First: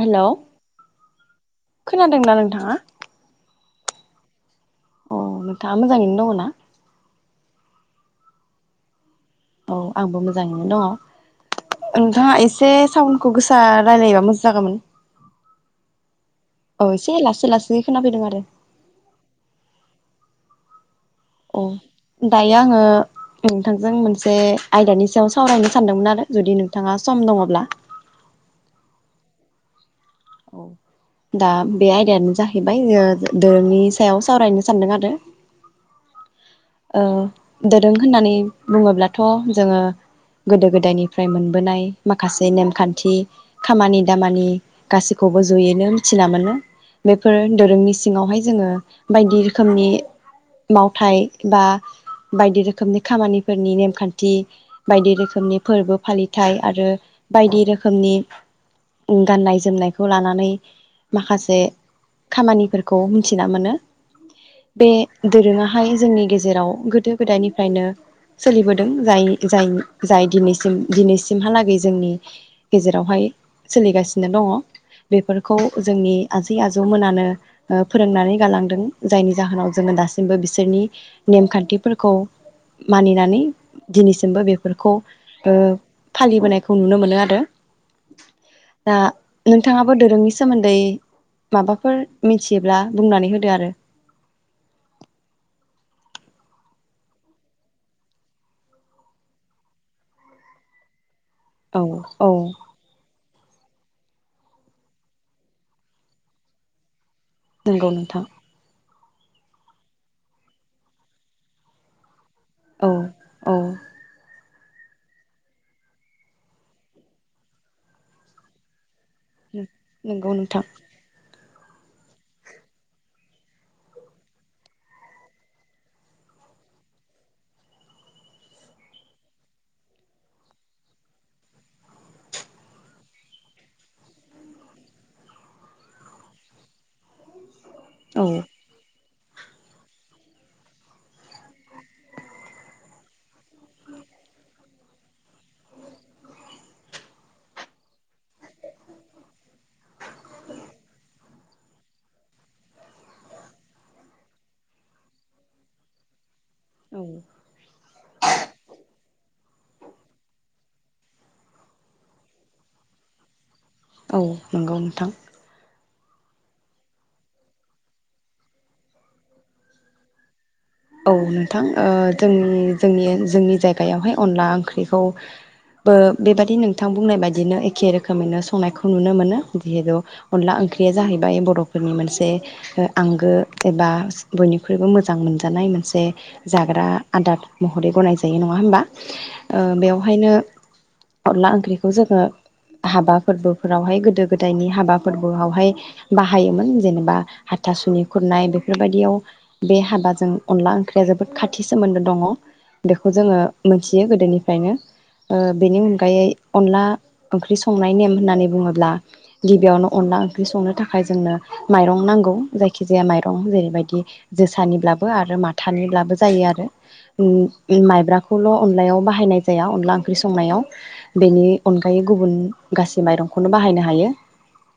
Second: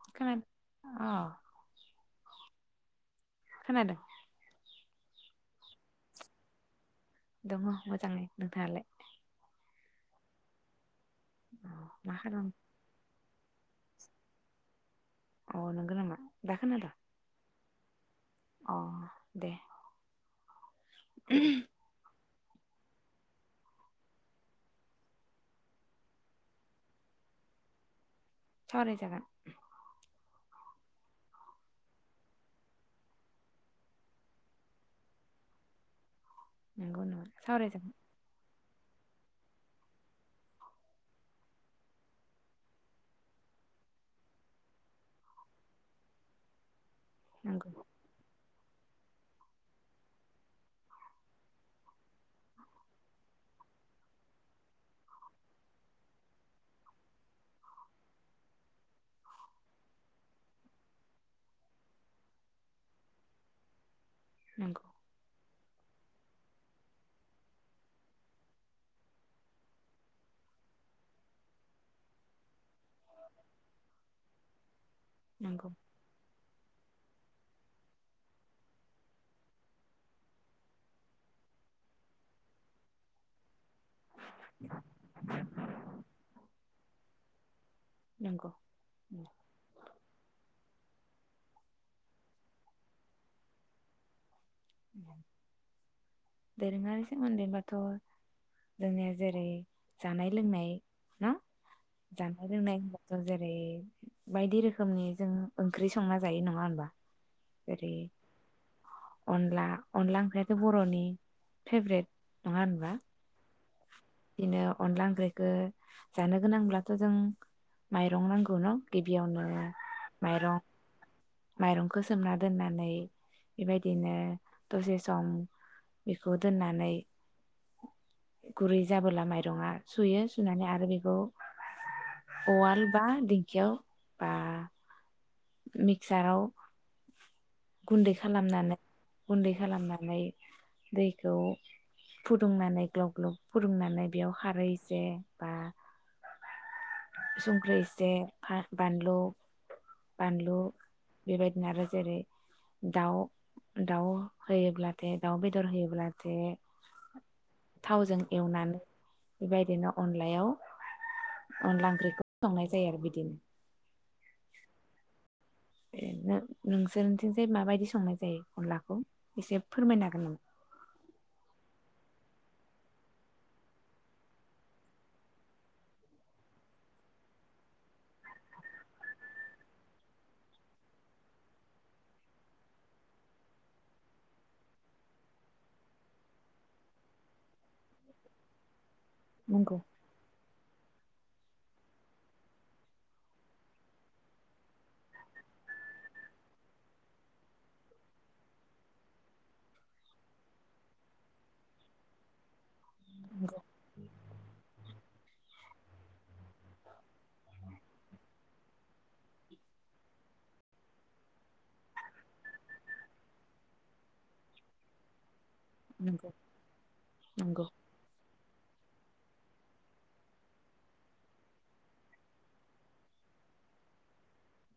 Hello खोनादों अ खोनादोंना नोंथाङा। खोनादों। अ नोंथाङा मोजाङैनो दङ ना। दङ मोजाङै नोंथाङालाय। औ आंबो मोजाङैनो अ दङ। मा नोंथांआ खालाम इसे सावन गोसा रायलायबा मोजां जागौमोन। अ नोंगौ नामा दाखोना दो बे खोना फैदों आरो। अ दे। औ। दायो आङो नोंथांजों मोनसे आयदानि सायाव सावरायनो सानदोंमोन आरो जुदि नोंथाङा सम दङब्ला। सावराय जागोन। औ दा बे आयदायानो जाहैबाय ज दोरोंनि सायाव सावरायनो सानदों आरो। ओ नंगौ नङा दोरों सावरायजागोन होननानै बुङोब्लाथ' जोङो गोदो गोदायनिफ्राय मोनबोनाय माखासे नेमखान्थि खामानि दामानि गासैखौबो जयैनो मिथिना मोनो बेफोर नंगौ दोरोंनि सिङावहाय जोङो बायदि रोखोमनि मावथाय बा बायदि रोखोमनि खामानिफोरनि नेमखान्थि बायदि रोखोमनि फोरबो फालिथाय आरो बायदि रोखोमनि गाननाय जोमनायखौ लानानै माखासे खामानिफोरखौ मिथिना मोनो। नंगौ बे धोरोंआ हाय जोंनि गेजेराव गोदो गोदायनिफ्रायनो सोलिबोदों जाय जाय जाय दिनैसिम दिनैसिमहालागै जोंनि गेजेरावहाय सोलिगासिनो दङ। [unintelligible] बेफोरखौ नंगौ जोंनि आजै आज जौ मोनानो ओ फोरोंनानै गालांदों जायनि जाहोनाव जोङो दासिमबो बिसोरनि नेमखान्थिफोरखौ मानिनानै दिनैसिमबो बेफोरखौ ओ फालिबोनायखौ नुनो मोनो आरो नंगौ दा नोंथाङाबो दोरोंनि सोमोन्दै माबाफोर मिथियोब्ला बुंनानै होदो आरो दोरोङारि सोमोन्दै बाथ जोंनि जेरै जानाय लोंनाय होम औ औ जानाय लोंनाय होनबाथ जेरै बायदि रोखोमनि जों ओंख्रि संना जायो नङा होनबा नंगौ जेरै नोंथां अनला अनला ओंख्रियाथ बरनि फेब्रेट नङा औ होनबा औ बिदिनो अनला ओंख्रिखो जानो गोनांब्लाथ जों माइरं नांगौ न गिबियावनो नंगौ नोंथां माइरं माइरंखौ सोमना दोननानै बेबायदिनो दसे सम बेखौ दोननानै गुरै जाबोला माइरङा सुयो सुनानै आरो बेखौ उवाल बा दिंखियाव बा मिक्साराव गुन्दै औ खालामनानै गुन्दै खालामनानै दैखौ फुदुंनानै ग्लब ग्लब फुदुंनानै बेयाव खारहै इसे बा संख्रि एसे फा बानलु बानलु बेबायदिनो आरो जेरै दाउ दाउ होयोब्लाथाय दाउ बेदर होयोब्लाथाय थावजों एवनानै बेबायदिनो अनलायाव अनला ओंख्रिखौ संनाय जायो आरो बिदिनो औ नंगौ नोंथां नोंसोरथिंजाय माबायदि संनाय जायो अनलाखौ एसे फोरमायनो हागोन नामा औ नोंथां ओ जोंनि जोंनि जोंनि जायगायावहाय अनला ओंख्रिखौ बो बेबादि नोंथां बुंनाय बायदिनो एखे रोखोमैनो संनायखौ नुनो मोनो जिहेतु अनला ओंख्रिया जाहैबाय बरफोरनि मोनसे आंगो एबा बयनिख्रुइबो मोजां मोनज जानाय मोनसे जाग्रा आदार महरै गनाय जायो नङा होनबा ओ नंगौ बेवहायनो अनला ओंख्रिखौ जोङो हाबा फोरबोफोरावहाय गोदो गोदायनि हाबा फोरबोआवहाय बाहायोमोन जेनेबा हाथासुनि खुरनाय बेफोरबायदियाव बे हाबाजों अनला ओंख्रिया जोबोद खाथि सोमोन्दो दङ बेखौ जोङो नंगौ मोनथियो गोदोनिफ्रायनो ओ बेनि अनगायै अनला ओंख्रि संनाय नेम होननानै बुङोब्ला गिबियावनो अनला ओंख्रि संनो थाखाय जोंनो माइरं नांगौ जायखि जाया माइरं जेरैबायदि जोसानिब्ला बो आरो माथ थानिब्लाबो नंगौ जायो आरो नंगौ उम माइब्राख खौल अनलायाव बाहायनाय जाया अनला ओंख्रि संनायाव बेनि अनगायै गुबुन गासै माइरंखौनो बाहायनो हायो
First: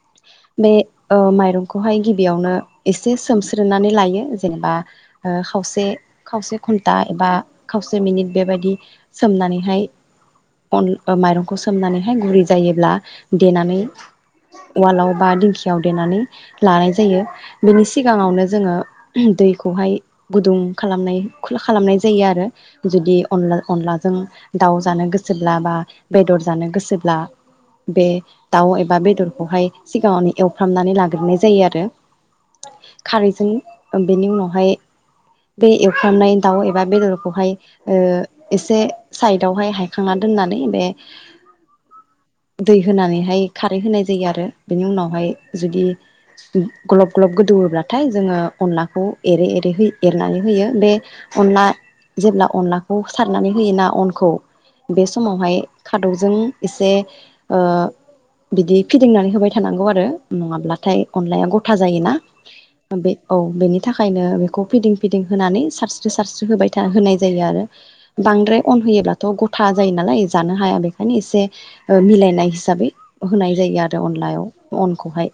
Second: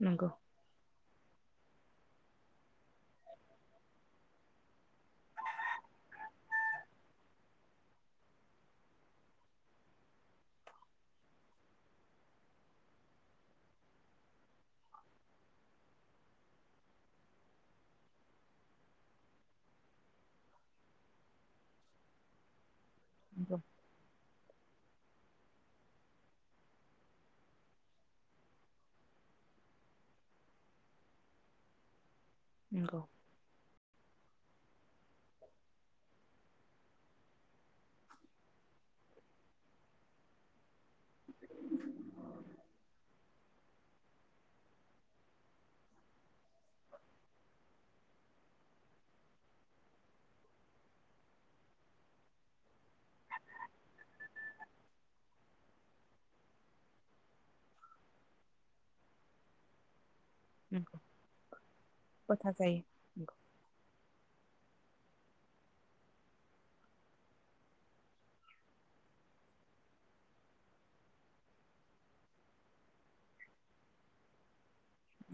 नंगौ बे ओ माइरं बेखौहाय गिबियावनो एसे सोमस्रोनानै लायो जेनेबा ओ खावसे खावसे घन्टा एबा खावसे मिनिट बेबायदि सोमनानैहाय अन माइरंखौ सोमनानैहाय गुरै जायोब्ला देनानै उवालाव बा दिंखियाव देनानै लानाय जायो बेनि सिगाङावनो जोङो दैखौहाय गुदुं खालामनाय खालामनाय जायो आरो जुदि अनला नंगौ अनलाजों दाउ जानो गोसोब्ला बा बेदर जानो गोसोब्ला बे दाउ एबा बेदरखौहाय सिगाङावनो एवफ्रामनानै लाग्रोनाय जायो आरो नंगौ खारैजों ओम बेनि उनावहाय बे एवफ्रामनाय दाउ एबा बेदरखौहाय ओ एसे साइदआवहाय हायखांना दोननानै बे दै होनानैहाय खारै होनाय जायो आरो बेनि उनावहाय जुदि ग्लब ग्लब गोदौओब्लाथाय जोंङो अनलाखौ एरै एरै होयो। एरनानै होयो बे अनला जेब्ला अनलाखौ सारनानै होयोना अनखौ बे समावहाय खादौजों एसे ओ बिदि फिदिंनानै होबाय थानांगौ आरो। नंगौ नङाब्लाथाय अनलाया गथा जायोना गथा जायो बे नंगौ औ बेनि थाखायनो बे फिदिं फिदिं होनानै सारस्रि सारस्रि होबाय था होनाय जायो आरो बांद्राय अन होयोब्लाथ' गथा जायो नालाय जानो हाया बेखायनो एसे मिलायनाय हिसाबै होनाय जायो आरो अनलायाव अनखौहाय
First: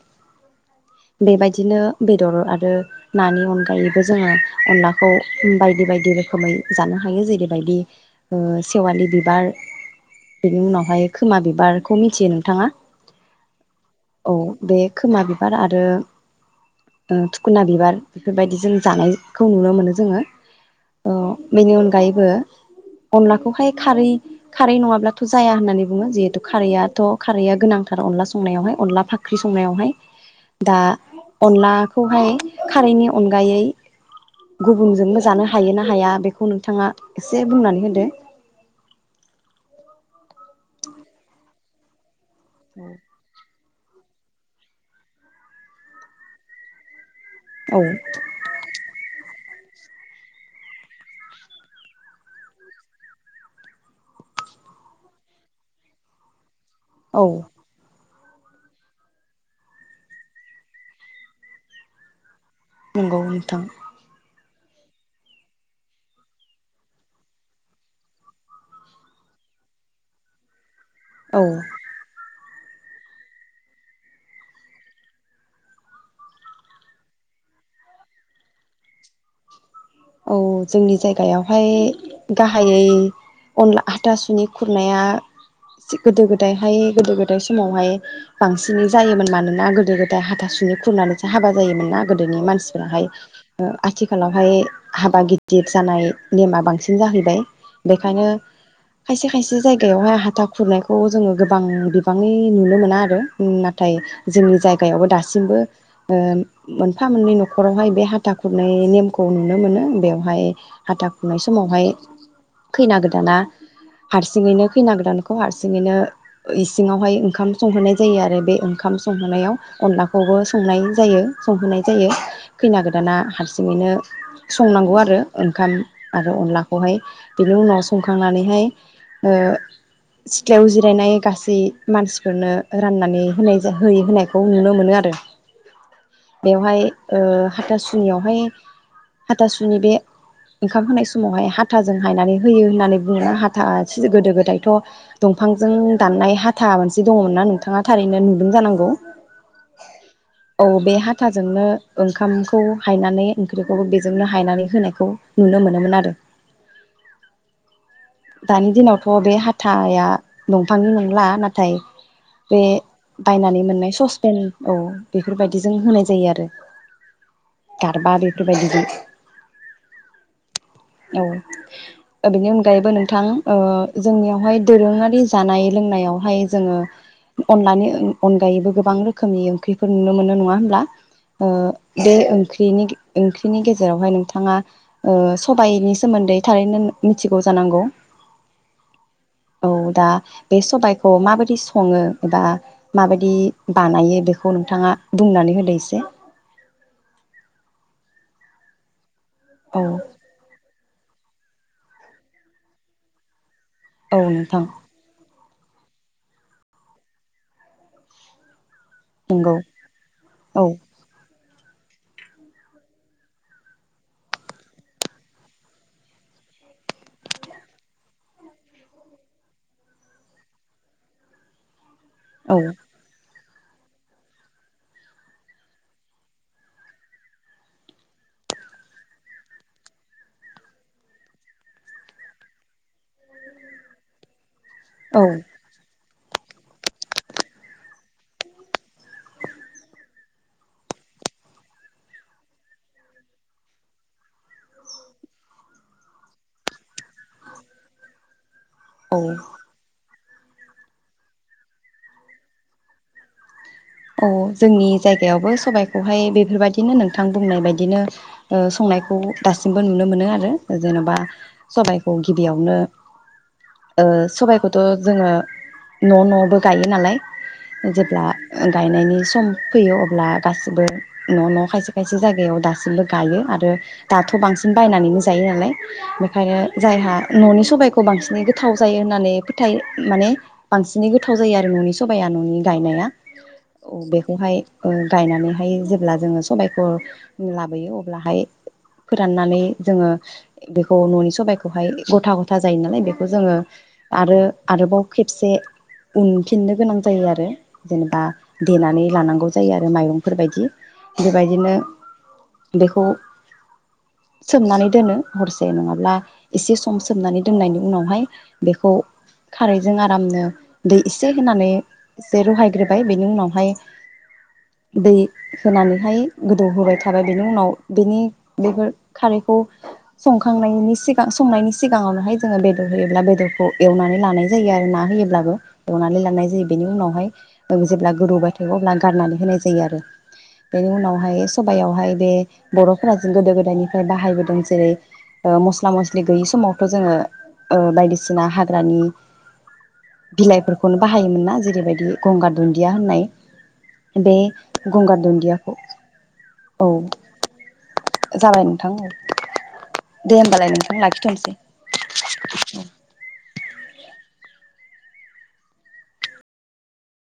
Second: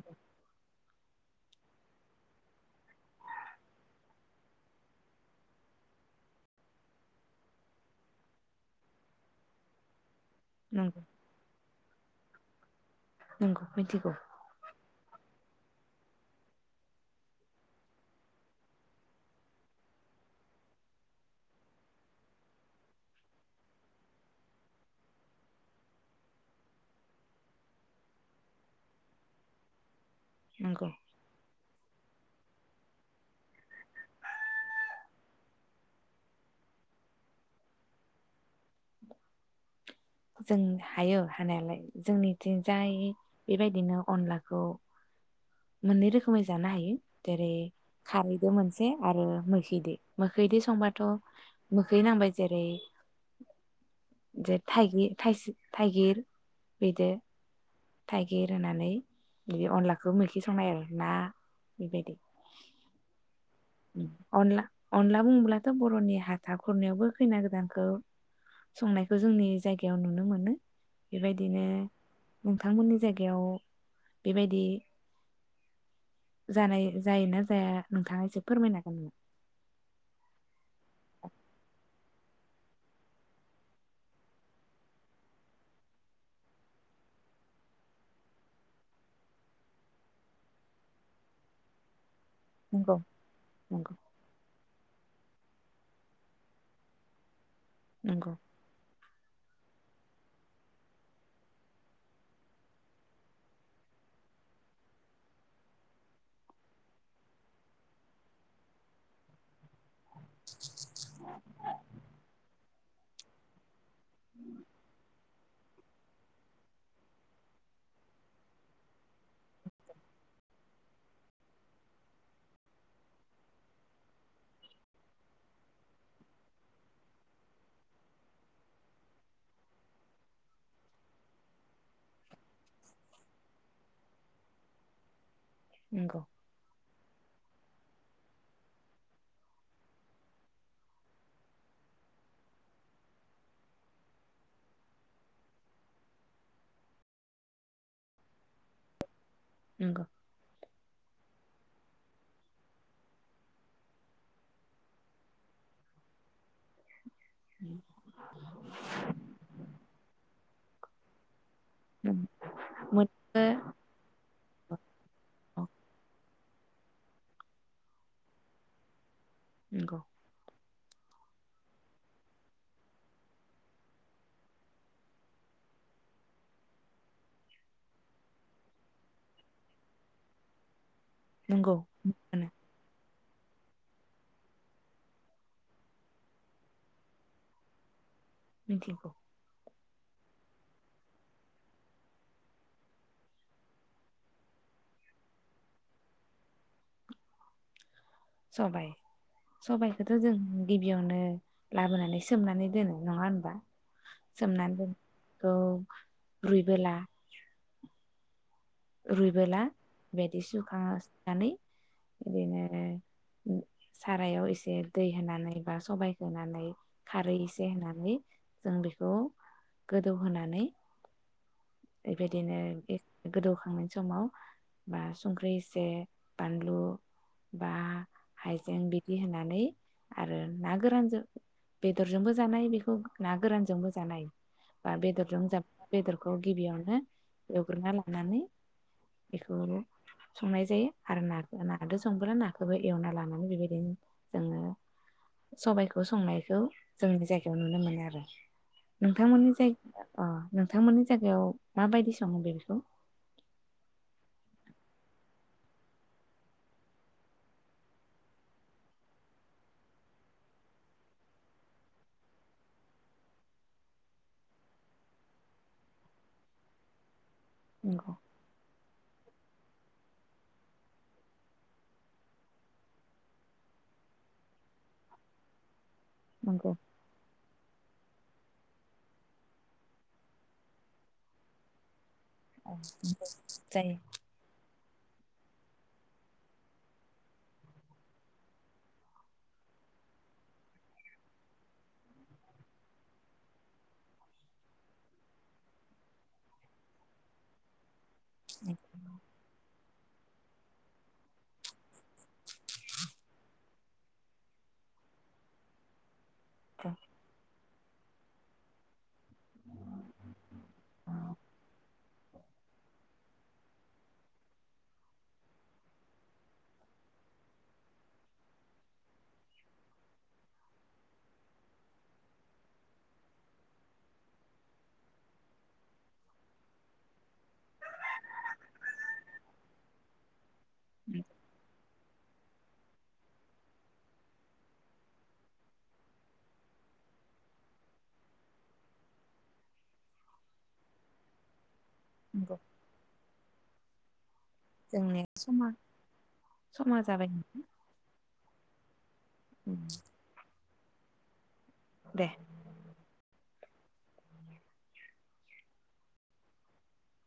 बेबायदिनो बेदर आरो नानि अनगायै बो जोंङो अनलाखौ बायदि बायदि रोखोमै जानो हायो जेरैबायदि सेवालि बिबार। बेनि नंगौ उनावहाय खोमा बिबार। बेखौ मिथियो नोंथाङा? नंगौ मिथिगौ। औ बे खोमा बिबार आरो थुखुना बिबार बेफोरबायदि जों जानायखौ नुनो मोनो जोंङो बेनि अनगायैबो अनलाखौहाय खारै खारै नङाब्लाथ' जाया होननानै बुङो जिहेथु खारैआथ' खारैया गोनांथार अनला संनायावहाय अनला फाख्रि संनायावहाय। दा नंगौ अनला बेखौहाय खारैनि अनगायै गुबुनजोंनो जानो हायो ना हाया बेखौ नोंथांङा एसे बुंनानै होदो। जों हायो हानायालाय जोंनि थिंजाय बेबायदि बिदिनो अनलाखौ मोननै रोखोमै जानो हायो। जेरै औ खारैदो मोनसे आरो मैस मोखैजों मोखैजों संबाथ' मोखै नांबाय जेरै ज थाइगि थायसो थाइगिर बिदो औ थाइगिर होनानै बिदि अनलाखौ मैखि संनाय आरो ना बेबायदि नंगौ नोंथां। अनला अनला बुङोब्लाथ' बर'नि हाथा खुरनायावबो खैना गोदानखौ संनायखौ जोंनि जायगायाव नुनो मोनो। औ बेबायदिनो नोंथांमोननि जायगायाव बेबायदि जानाय जायोना जाया नोंथाङा एसे फोरमायनो हागोन नामा? औ जोंनि जायगायावहाय गाहायै अनला हाथासुनि खुरनाया गोदो गोदायहाय गोदो गोदाय समावहाय बांसिनै जायोमोन मानोना गोदो गोदाय हाथासुनि खुरनानैसो हाबा जायोमोन ना। गोदोनि नंगौ मानसिफोराहाय नंगौ आथिखालावहाय हाबा गिदिर जानाय नेमा बांसिन जाहैबाय। बेखायनो नंगौ खायसे खायसे जायगायावहाय हाथा खुरनायखौ जोंङो गोबां बिबाङै नुनो मोना आरो नाथाय जोंनि जायगायावबो दासिमबो मोनफा मोननै न'खरावहाय बे हाथा खुरनाय नेमखौ नु नुनो मोनो बेयावहाय हाथा खुनाय समावहाय खैना गोदाना हारसिङैनो खैना गोदानख खौ हारसिङैनो इसिङावहाय ओंखाम संहोनाय जायो आरो बे ओंखाम संहोनायाव अनलाखौबो संनाय जायो संहोनाय जायो खैना गोदाना हारसिङैनो संनांगौ आरो ओंखाम आरो अनलाखौहाय बेनि उनाव संखांनानैहाय सिथ्लायाव जिरायनाय गासै मानसिफोरनो राननानै होनाय होयै होनायखौ नुनो मोनो आरो। नंगौ बेवहाय ओ हाथासुनियावहाय- हाथासुनि बे ओंखाम होनाय समावहाय हाथाजों हायनानै होयो होननानै बुङो हाथा गोदो गोदायथ' दंफांजों दाननाय हाथा मोनसे दङमोन नना नोंथाङा थारैनो नुदों जानांगौ। नंगौ औ बे हा थाजोंनो ओंखामखौ हायनानै ओंख्रिखौबो बे जोंनो हायनानै होनायखौ नुनो मोनोन आरो। [inaudible] दानि दिनावथ' बे हाथाया दंफांनि नंला नाथाय बे मोनबो बायनानै मोननाय ससपेन औ औ बेफोरबायदिजों होनाय जायो आरो गारबा बेफोरबायदिजों नोंगौ औ बेनि अनगायैबो नों थां ओ जोंनियावहाय दोरोङारि जानाय-लोंनायावहाय जोङो अनलानि अनगायैबो गोबां रोखोमनि ओंख्रिफोर नुनो मोनो नङा होमब्ला? ओ नंगौ बे ओंख्रिनि, ओंख्रि बिनि गेजेरावहाय नोंथाङा ओ सबाइनि सोमोन्दै थारैनो मिथिगौ जानांगौ। मिथिगौ औ दा बे सबाइखौ माबायदि सङो एबा माबायदि बानायो बेखौ नोंथाङा बुंनानै होदो एसे? सबाइ औ सबाइखौथ' जों गिबियावनो लाबोनानै सोमनानै दोनो नङा होमबा? औ नोंथां खौ रुइबोला नंगौ रुइबोला बेदि औ सुखांना-सुखांनानै बिदिनो सारायाव एसे दै होनानै बा सबाइ होनानै खारै एसे होनानै जों बेखौ गोदौहोनानै औ बेबायदिनो गोदौखांनायनि समाव बा संख्रि इसे बानलु बा हायजें बिदि होनानै आरो ना गोरानजों, बेदरजोंबो जानोहायो बेखौ ना गोरानजोंबो जानो हायो। बा औ बेदरजों जाब बेदरखौ गिबियावनो एवग्रोना ला नानै बेखौ संनाय जायो आरो ना-नादो संबोब्ला नाखौबो एवना लानानै बेबायदिनो जोङो सबाइखौ संनायखौ जोंनि जायगायाव नुनो मोनो आरो। औ नोंथांमोननि जायगाया अ नोंथांमोननि जायगायाव माबायदि सङो बे बेखौ? औ जोंनि जायगायावबो सबाइखौहाय बेफोरबायदिनो नोंथां बुंनाय बायदिनो ओ संनायखौ दासिमबो नुनो मोनो आरो जेन'बा सबाइखौ गिबियावनो ओ सबाइखौथ' जोङो न' न'आवबो गायो नालाय। नंगौ जेब्ला गायनायनि सम फैयो अब्ला गासिबो न- न', खायसे-खायसे जायगायाव दासिमबो गायो आरो दाथ' बांसिन बायनानैनो जायो नालाय बेखायनो नंगौ जायहा न'नि सबाइखौ बांसिनै गोथाव जायो होननानै फोथायो। माने बांसिनै गोथाव जायो आरो न'नि स बाया न'नि औ गायनाया। जायो बेखौहाय ओ गायनानैहाय जेब्ला जोङो सबायखौ लाबोयो अब्लाहाय फोराननानै जोङो बेखौ न'नि सबाइखौहाय गथा गथा जायो नालाय बेखौ जोङो आरो आरोबाव खेबसे उनफिननो गोनां जायो आरो। जेनेबा देनानै लानांगौ जायो आरो माइरंफोरबायदि बेबायदिनो बेखौ सोमनानै दोनो हरसे नङाबा एसे सम सोमनानै दोन्नायनि उनावहाय बेखौ खारैजों आरामनो दै एसे नंगौ होनानै एसे रुहाय ग्रोबाय। बेनि उनावहाय दै होनानैहाय गोदौ होबाय थाबाय बेनि उनाव बेनि बेफोर खारैखौ संखांनायनि सिगां संनायनि सिगाङावनोहाय जोङो बेदर होयोब्ला बेदरखौ एवनानै लानाय जायो आरो ना होयोब्लाबो एवनानै लानाय जायो बेनि उनावहाय जेब्ला गोदौबाय थायो अब्ला गारनानै होनाय जायो आरो बेनि उनावहाय सबायावहाय बे बर'फोरा जों गोदो गोदायनिफ्राय बाहायबोदों जेरै मस्ला मस्लि गैयि समावथ' जोङो ओ बायदिसिना हाग्रानि बिलाइफोरखौनो बाहायोमोन ना जेरैबायदि गंगार दुन्दिया होननाय बे गंगार जोंनिया समा दुन्दियाखौ औ समा जाबाय जाबाय ओम। नोंथां औ। उम दे होमबालाय नों थां लाखिथ'नोसै। दे